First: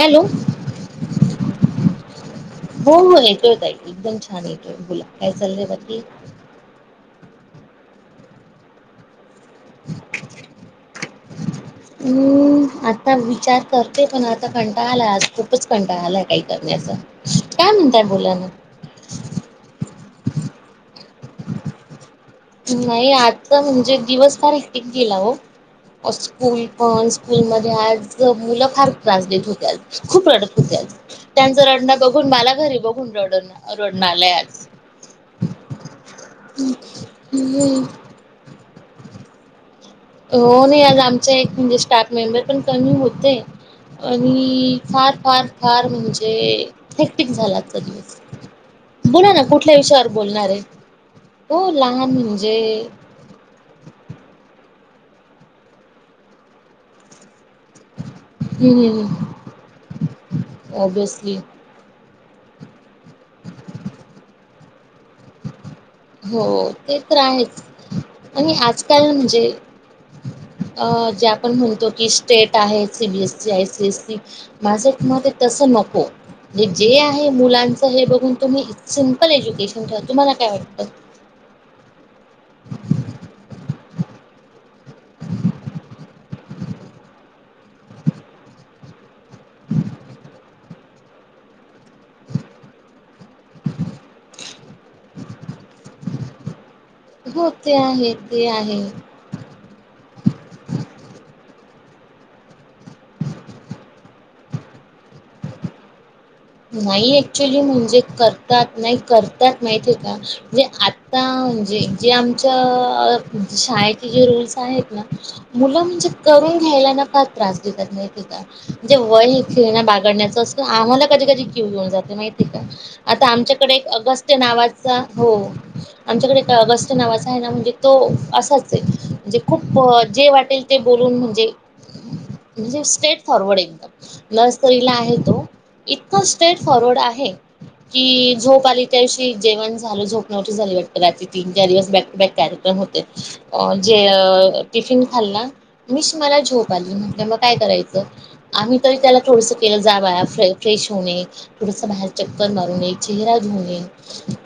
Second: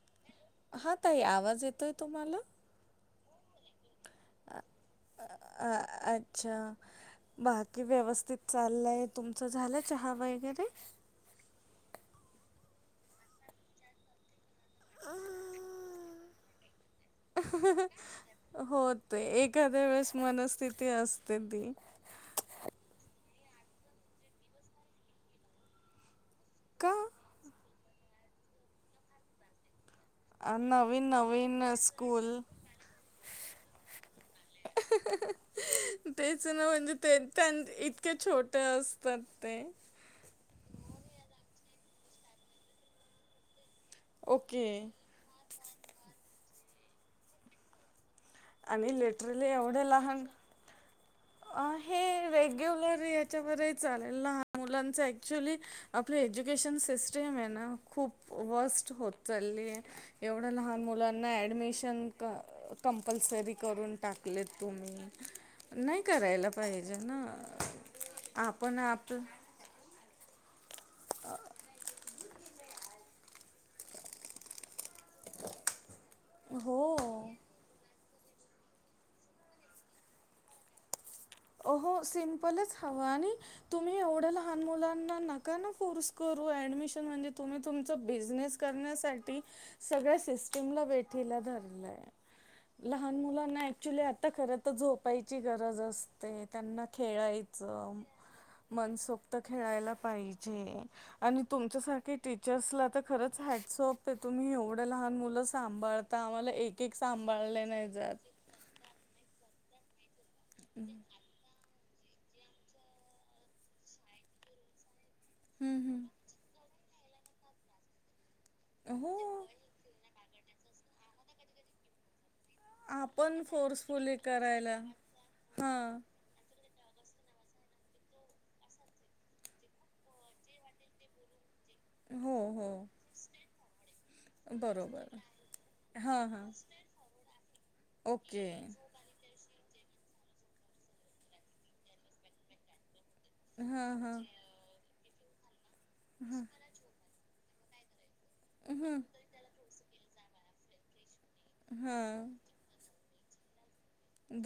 Hello हो हा ताई आवाज येतोय तुम्हाला? त ताई एकदम छान येतोय बोला अ काय चाललय अ- बाकी? अच्छा बाकी व्यवस्थित चाललंय तुमचं झालं चहा वगैरे? हम्म आता विचार करते, पण आता कंटा आलाय आज खूपच कंटाळा आलाय काही करण्याचा. काय म्हणताय बोला ना अहहम होतं एखाद्या वेळेस मनस्थिती असते ती. नाही आजचं म्हणजे दिवस फार एकटिक गेला हो. स्कूल का? पण, स्कूलमध्ये आज मुलं फार त्रास देत होती आज. खूप अ, रडत होती आज नवीन त्यांच नवीन रडण स्कूल बघून मला घरी बघून रड रडणा आलाय आज. हहहह तेच ना म्हणजे त्यां त्यां हम्म इतके छोटे असतात ते. हो नाही आज आमचा एक म्हणजे स्टाफ मेंबर पण कमी होते. ओके आणि फार फार फार म्हणजे थॅक्टिक झाला आचा दिवस. आणि बोला ना लिटरली कुठल्या एवढे विषयावर लहान बोलणार आहे? अ हो लहान हे म्हणजे रेग्युलर याच्यावर चालेल लहान मुलां ऍक्च्युली आपल्या एज्युकेशन सिस्टीमेय ना खूप वर्स्ट हम्म होत चाललीय एवढं लहान मुलांना ऑब्विसली ॲडमिशन क कंपल्सरी करून टाकले तुम्ही. हो करायला पाहिजे ते तर ना आहेच आणि आपण आजकाल आपलं म्हणजे अ जे आपण म्हणतो की स्टेट आहे सी-बी-एस-सी आय सी-एस-सी माझं एक मतये तस नको. हे जे हो आहे मुलांच हे बघ प तुम्ही सिम्पल एज्युकेशन ठेवा. तुम्हाला काय वाटतं? हो सिमपलच हवं आणि तुम्ही एवढ्या लहान मुलांना नका ना फोर्स करू ऍडमिशन म्हणजे तुम्ही तुमच बिझनेस रण्यासाठी सगळ्या सिस्टीमला वेठीला धरलय. लहान मुलांना ऍक्च्युली आता खर तर झोपायची गरज असते. त्यांना हो ते खेळायचं आहे ते आहे मनसोक्त खेळायला पाहिजे आणि तुमच्यासाठी की टीचर्सला तर खरंच हॅटसोपते तुम्ही एवढं लहान मुलं सांभाळ नाही ऍक्च्युली म्हणजे करतात नाही करतात नाही ते का जे आता म्हणजे जे आमच्या शाळेचे जे रूल्स आहेत हम्म मुलं हम्म म्हणजे करून घ्यायला ना फार त्रास देतात नाही म्हणजे हो. वय हे खेळण्या बागडण्याचं अस आम्हाला कधी कधी क्यू घेऊन जाते मा आता आपण आमच्याकडे फोर्सफुली अगस्त करायला नावाचा हो हां. आमच्याकडे एक अगस् नावाचा आहे ना म्हणजे तो असाच आहे म्हणजे खूप जे वाटेल ते बोलून म्हणजे हो, हो. म्हणजे स्ट्रेट फॉरवर्ड एकदम नर्सकरीला आहे बरोबर. तो इतक हां, हां. स्ट्रेट फॉरवर्ड आहे की ओके. झोपा आली त्यादिवशी जेवण झालं, झोप झाली नव्हती वाटत रात्री तीन चार दिवस बॅक टू बॅक कार्यक्रम होते. अ हां, जे हां. टिफिन खाल्ला मिश मला झोप आली म्हण मग काय करायचं आम्ही तरी हं, त्याला थोडस केलं जा बाळा फ्रेश होऊन ये. थोडस बाहेर हां. चक्कर मारून न चेहरा धुवून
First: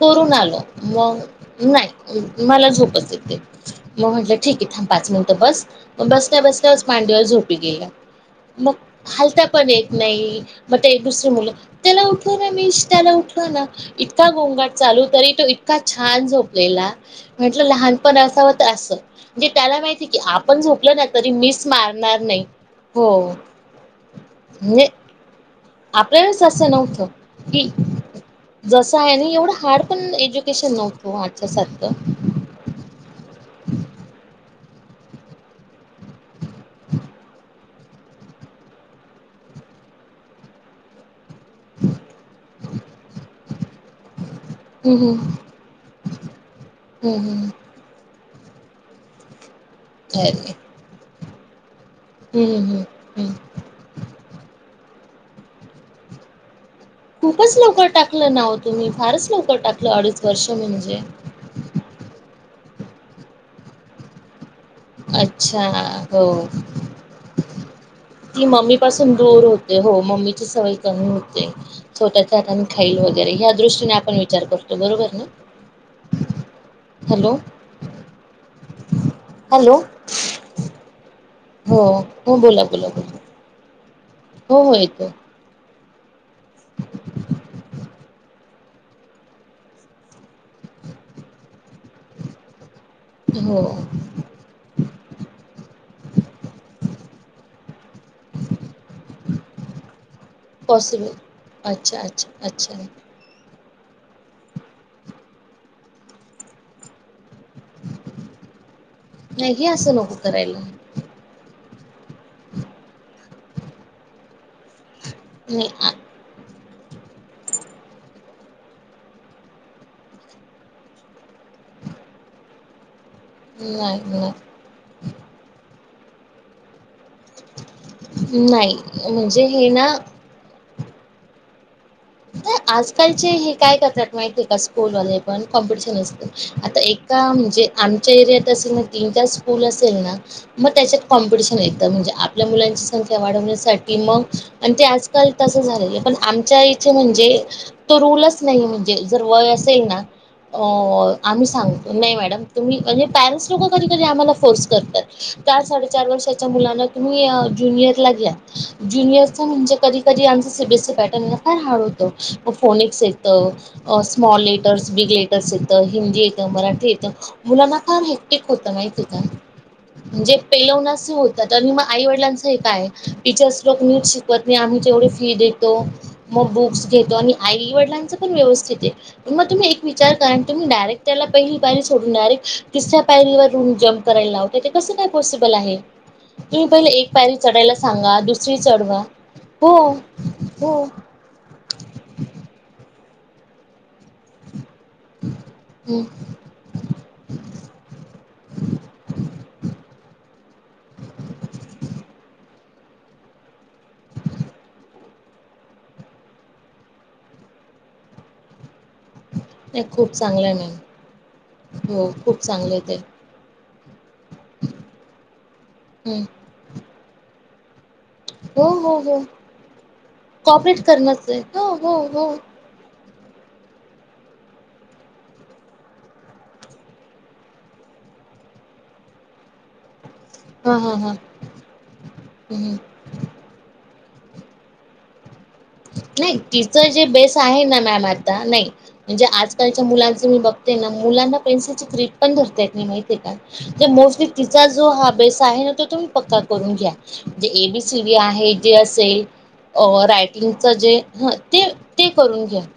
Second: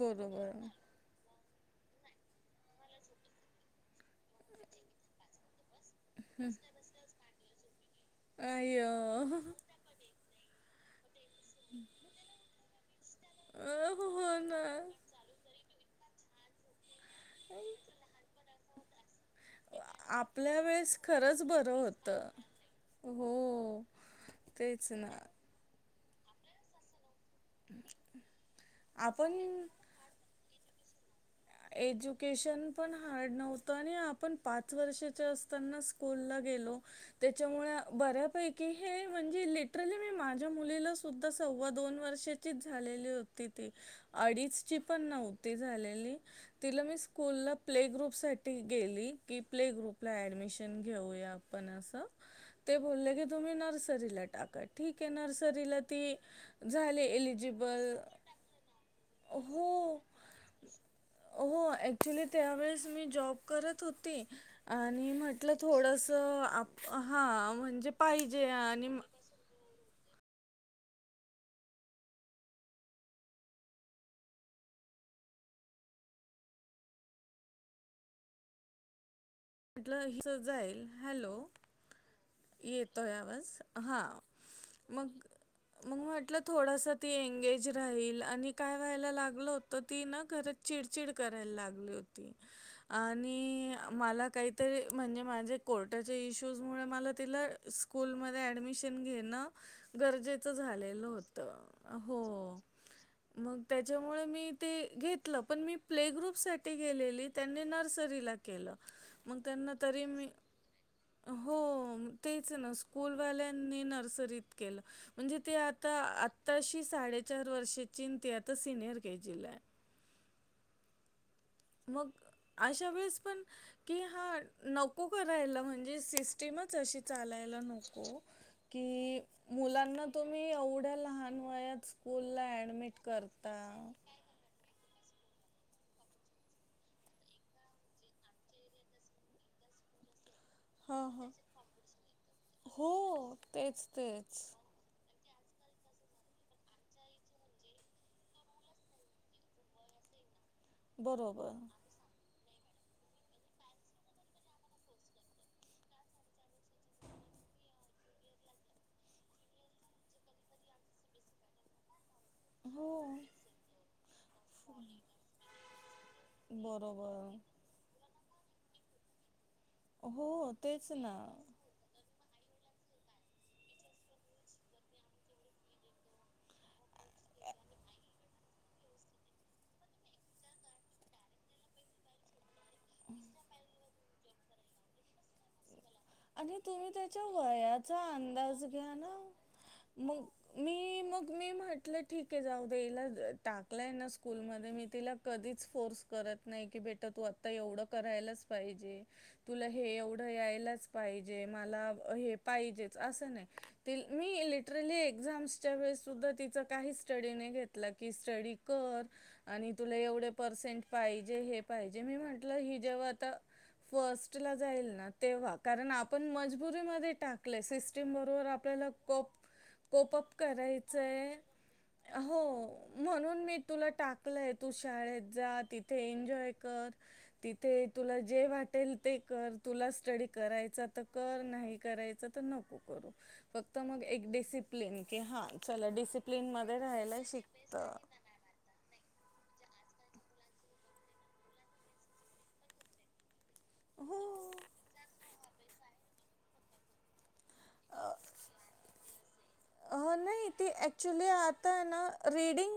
करून आलो मग नाही मला झोपच येते मग म्हटलं ठीक आहे थांब पाच मिनिटं बस. बसता बसताच मांडीवर झोपी गेल्या मग अय्यो! हालता पण येत नाही. मग दुसरे मुलं त्याला उठवा ना मिस त्याला उठवा ना अ, हो इतका ना. गोंगाट चालू तरी तो इतका छान झो ललेला. म्हटलं लहानपण असावत असं म्हणे त्याला माहितीय की आपण झोपलं ना तरी मिस मारणार तर नाही हो. तेच ना, आपल्या वेळेस अस नव्हत. की जस आहे ना एवढं आपण हार्ड पण एज्युकेशन नव्हत. एज्युकेशन पण हार्ड नव्हतं आणि आपण पाच वर्षाच्या असतानाच. स्कूल लं गेलो त्याच्यामुळे बऱ्यापैकी हे म्हणजे लिटरली मी माझ्या मुलीला सुद्धा सव्वा दोन वर्षाचीच झालेली होती ती अडीचची पण हम्म हम्म नव्हती झालेली तिला मी हम्म स्कूल हम्म ला प्ले ग्रुप ग्रुप साठी गेली की प्ले ग्रुपला अरे ऍडमिशन घेऊया आपण अस हम्म ते हम्म बोलल्या की हम्म तुम्ही नर्सरीला टाका ठीक आहे. नर्सरीला ती झाले खूपच लवकर एलिजिबल टाकलं नाव तुम्ही फारच लवकर टाकलं हो अडीच वर्ष म्हणजे हो ऍक्चुली त्यावेेळेस मी जॉब करत होती. आणि म्हटलं अच्छा थोडस हो आप हा म्हणजे पाहिजे आणि ते हो मम्मी सवय कमी होते छोट्या हाताने खाईल वगैरे या् दृष्टीने आपण विचार करतो बरोबर ना ह हॅलो, हॅलो. म्हटलं हि जाईल. हॅलो, हो हो बोला बोला बोला हा हो हो येतो. मग म्हटलं थोडसा ती एंगेज राहील आणि काय व्हायला लागलं होत ती ना घर चिडचिड करायला लागली होती. हो आणि मला काहीतरी म्हणजे माझे कोर्टाच्या इश्यूज मुळ मला तिला स्कूलमध्ये ऍडमिशन घेण. गरजेचं झालेलं पॉसिबल. होत अच्छा हो अच्छा अच्छा मग त्याच्यामुळे मी ते घेतलं पण मी प्ले ग्रुप साठी गेलेली त्यांनी नर्सरीला केलं मग नाही त्यांना असं तरी नको मी करायला. हो तेच ना स्कूलवाल्यांनी नर्सरीत केलं म्हणजे ते आता आ तशी साडेचार वर्षेची आता सिनियर केजीला आहे. मग अशा वेळेस पण कि नाही हा नाही नको करायला म्हणजे. सिस्टमच अशी चालायला नको नाही. की म्हणजे हे ना मुलांना तुम्ही एवढ्या लहान वया आजकालचे हे काय करतात माहितीय का स्कूल वाले पण कॉम्पिटिशन असत आता एका म्हणजे आमच्या एरियात असेल ना तीन चार स्कूल असेल ना मग त्याच्यात हां हां कॉम्पिटिशन एकद म्हणजे आपल्या मुलांची हो संख्या तेच वाढवण्यासाठी मग तेच आणि ते आज ल तस झालंय पण आमच्या इ म्हणजे तो रूलच नाही म्हणजे जर वय असेल ना, अ आम्ही बरोबर सांगतो नाही मॅडम, तुम्ही म्हणजे पॅरेंट्स लोक कधीकधी आम्हाला फोर्स करतात चार साडेचार वर्षाच्या मुलांना तुम्ही अ ज्युनियर ला घ्या ज्युनियरचा म्हणजे कधी कधी आमचा सीबीएसी पॅटर्न फार हार्ड होतो. हो फोनिक्स येतं स्मॉल लेटर्स बिग लेटर्स येतं हिंदी येतं मराठी येतं. बरोबर मुला ना काम होत माहिती हो का हो म्हणजे तेच पेलवणास ना होता तर मग आई वडिलांच काय टीचर्स लोक नीट शिकवत नाही. आम्ही तेवढी फी देतो. मग बुक्स घेतो आणि आई वडिलांचा पण व्यवस्थित आहे मग तुम्ही एक विचार करा तुम्ही डायरेक्ट त्याला पहिली पायरी सोडूने तिसऱ्या पायरीवर रुम जम्प करायला लावत ते कसं काय पॉसिबल आहे आणि पहिले तुम्ही एक त्याच्या पायरी चढायला वयाचा सांगा दुसरी अंदाज घ्या चढवा ना हो मग हो मी मग मी म्हटलं ठीक आहे जाऊ द्याला टाकलंय नस स्कूलमध्ये मी तिला कधीच फोर्स करत नाही की बेटा तू आत्ता एवढं करायलाच पाहिजे. तुला हे एवढं यायलाच. पाहिजे मला हे पाहिजेत अस नाही मी लिटरली एक्झाम च्या वेळी सुद्धा तिझ काहीच स्टडीज नाही घेतल की स्ट कर आणि तुला खूप एवढे चांगलं नाही पर्सेंट पाहिजे हे पाहिजे हो मी खूप म्हटलं हि चांगले ते जेव्हा आता फर्स्ट ला जाईल ना. तेव्हा कारण आपण हम्म. मजबुरीमध्ये टाकलय. सीस बरोबर हो आपल्याला हो हो कोप कोपप कॉपरेट करणच करायचंय आहे हो हो म्हणून मी तुला टाकलंय तू शाळेत जा तिथे एन्जॉय कर तिथे तुला जे वाटेल ते कर तुला स्टडी हा करायचा हा तर हा कर नाही करायच तर हम्म. नको करू फक्त मग एक डिसिप्लिन कि हा नाही तिच जे बेस आहे ना शिकतं मॅम आता नाही म्हणजे आजकाल मुलांचे मी बघते ना मुलांना पेन्सिलीची क्र्रीप पण धरता येत नाहीत मी माहिती आहे का तर मोस्टली हो तिचा जो हा बेस् आहे ना त तुम्ही पक्का करून घ्या. एबीसीडी व आहे जे असेल अ, अ नाही रायटिंगच ती जे ॲक्चुली ह ते आता ना ते करून घ्या रीडिंग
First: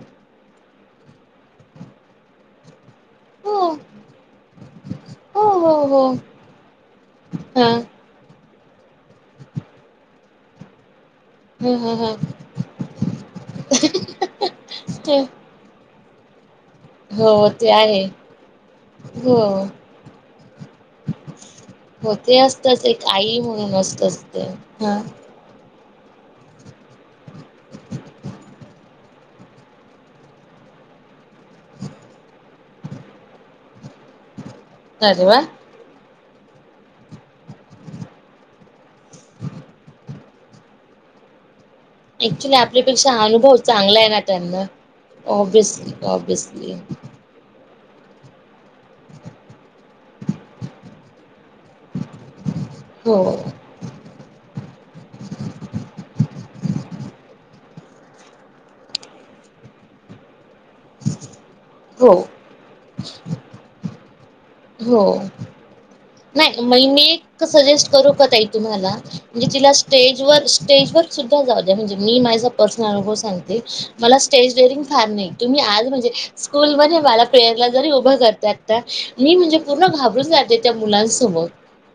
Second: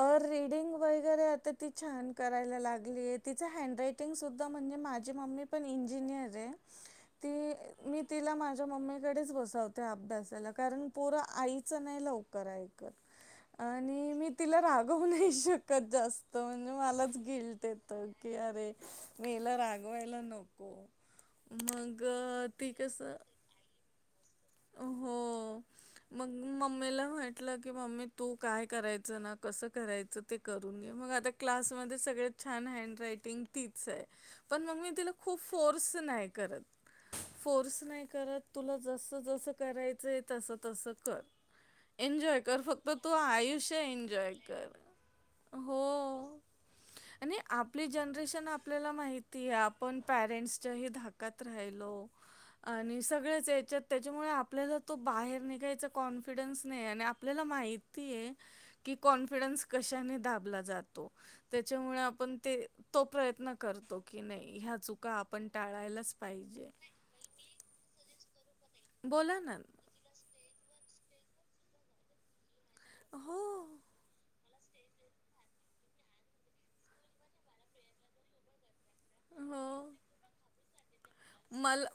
अ री डिंग वगैरे आता ती छान करायला लागली तिझ हो हॅन्डराइन्टिग सुद्धा म्हणजे माझी मम्मी हो पण हो हो इंजिनिअर आहे. ती हा मी तिला माझ्या मम्मीकडेच बसवते. अभ्यासाला कारण पोरं आईच ह ह नाही ह लवकर ऐकत आणि मी तिला रागावू ते नाही शकत जास्त म्हणजे मलाच हो गिल्ट ते येत आहे की अरे मी हो हिला रागवायला नको. मग हो ते अ, ती असतच एक कसं आई म्हणून असत ते हा हो. मग मम्मीला म्हटलं की मम्मी तू काय करायचं ना कस करायचं ते करू आ क्लास सगळ्यात छान हॅन्डरायन्टिग तिच आहे पण मग मी तिला अरे खूप वा फोर्स नाही करत फोर्स नाही करत तुला जस त जस करायचंय तस तस कर एनजॉय ऍक्च्युली कर फक्त तू आपल्यापेक्षा आयुष्य एन्जॉय कर ओबीयसली हो. ओबीयसली आणि आपली जनरेशन आपल्याला माहिती आहे. आपण पॅरेंट्सच्याही धाकत राहिलो आणि हो सगळ्याच याच्यात त्याच्यामुळे आपल्याला तो बाहेर निघायचा कॉन्फिडन्स नाही आणि आपल्याला माहीत की कॉन्फिडन्स कशाची दाबला जा - जातो त्याच्यामुळे हो आपण ते तो प्रयत्न करतो की नाही ह्या हो चुका आपण टाळायलाच नाही पाहिजे. मी एक सजेस्ट करू का ताई तुम्हाला बोला म्हणजे ना. तिला स्टेज व स्टेज वर सुद्धा जाऊ द्या म्हणजे मी माझा पर्सनल अनुभव हो, सांगते मला स्टेज डेअरिंग फार नाही तुम्ही आज म्हणजे स्कूल मध्ये मला प्रेअरला जरी उभं करतात ना मी म्हणजे पूर्ण हो. घाबरून जाते त्या मुलांस मला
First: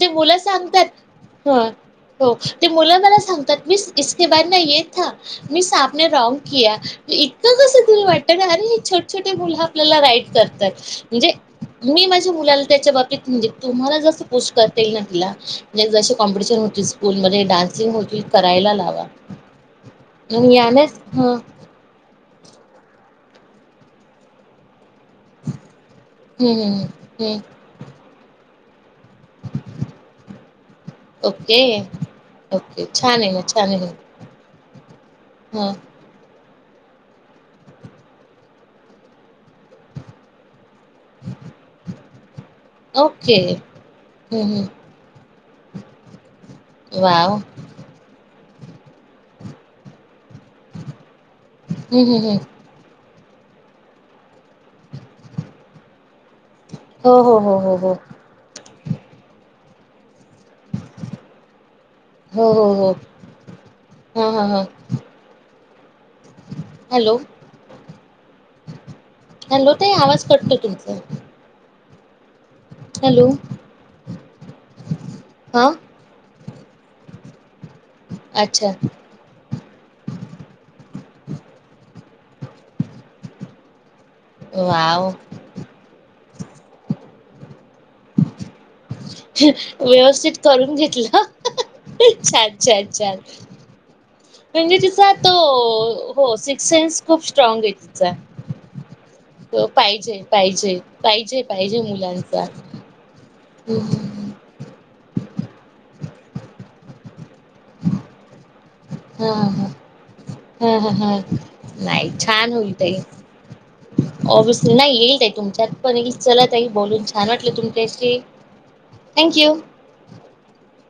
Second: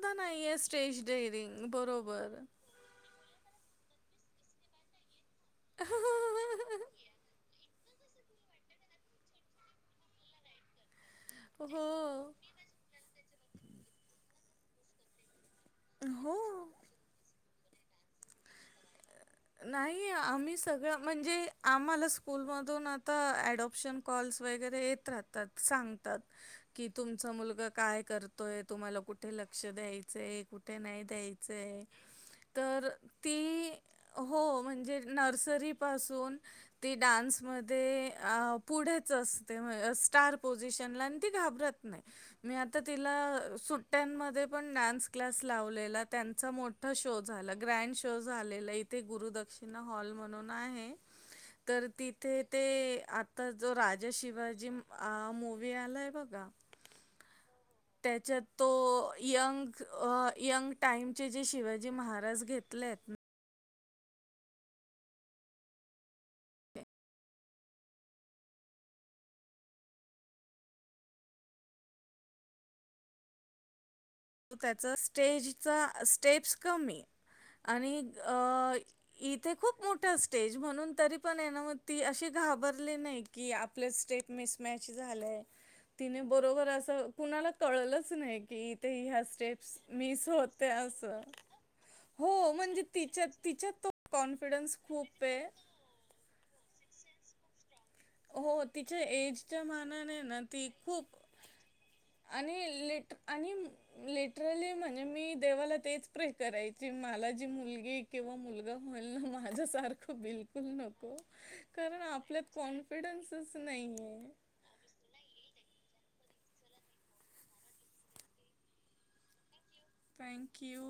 ते मु नाही आहे सांगतात स्टेज डेअरिंग. बरोबर. ते मु म स [unintelligible] स बा ना य मिस आपने रॉग इतका का [unintelligible] अरे छोटं, छोटं, मुलं आपल्याला राईट करतात. मी माझ्या हो. मुलाला त्याच्या बाबतीत, म्हणजे तुम्हाला जस पोस् करतेल ना तिला नेक्ट जशी हो. कॉम्पिटिशन होतील, स्कूल मध्ये डान्सिंग होतील, करायला लावा. नाही, आणि आम्ही सगळ यानेच ह म्हणजे आम्हाला स्कूल मधून आता अँडाँप्शन काँल वगैरे येत ात, सांगतात, हम्म हम्म की तुमचा हम्म मुलगा काय करतोय तुम्हाला कुठे लक्ष द्यायचंय? कुठे नाही ओके द्यायचंय? ओके तर छान आहे ती ना छान आहे हो म्हणजे नर्सरी ह पासून डानस मधे पुढ अस स्टार ती घाबरत नाही, मी आता तिला ओके हम्म सुट्ट्यांमध्ये पण हम्म डान्स क्लास ला लावलेला, त्यांचा मोठा शो वाव झाला ग्रँड शो झालेला, इथे गुरुदक्षिणा हॉलमध्ये म्हणून आहे, तर हम्म हम्म हम्म तिथे ते आता जो राजा शिवा जी मोव्ही आलाय बघा? हो हो हो हो हो त्याच्यात तो यंग यंग टाइमचे जे शिवाजी महाराज हो हो हो घेतलेत. हा, हा, हा. हॅलो? हँलो ताई आवाज कटतोय तुमचा हॅलो? त त्याचा हा स्टेजचा स्टेप्स कमी आणि अच्छा अ श इथे खूप मोठ स्टेज म्हणून तरी पण ती अ घाबरले नाही की, आपले स्टेट मिसमॅच वाव झालंय तिने बरोबर अस. कुणाला कळलच नाही की, इथे ह्या स्टेप्स मिस होते, अस. अच्छा, अच्छा, अच्छा, तो म्हणजे कॉन्फिडन्स तिचा खूप तो आहे हो सिक्स सेंन्स खूप स्ट्राग आहे. तिचा हो, तिच तो पाहिजे पाहिजे पाहिजे पाहिजे मुलांचा हम्म. तिच्या [unintelligible] म्हणजे मी देवा तेच प्रे करायची मला जी मुलगी कींवा मुलगा होईल हा ना, हा माझ्यासारखं बिलकूल हा हा नको, कारण आपल्यात कोण [unintelligible] ऑबीयसली नाही येईल तुमच्यात पण, चला ताई बोलून छान वाटलं, तुमच्याशी थँंक यू. Thank you.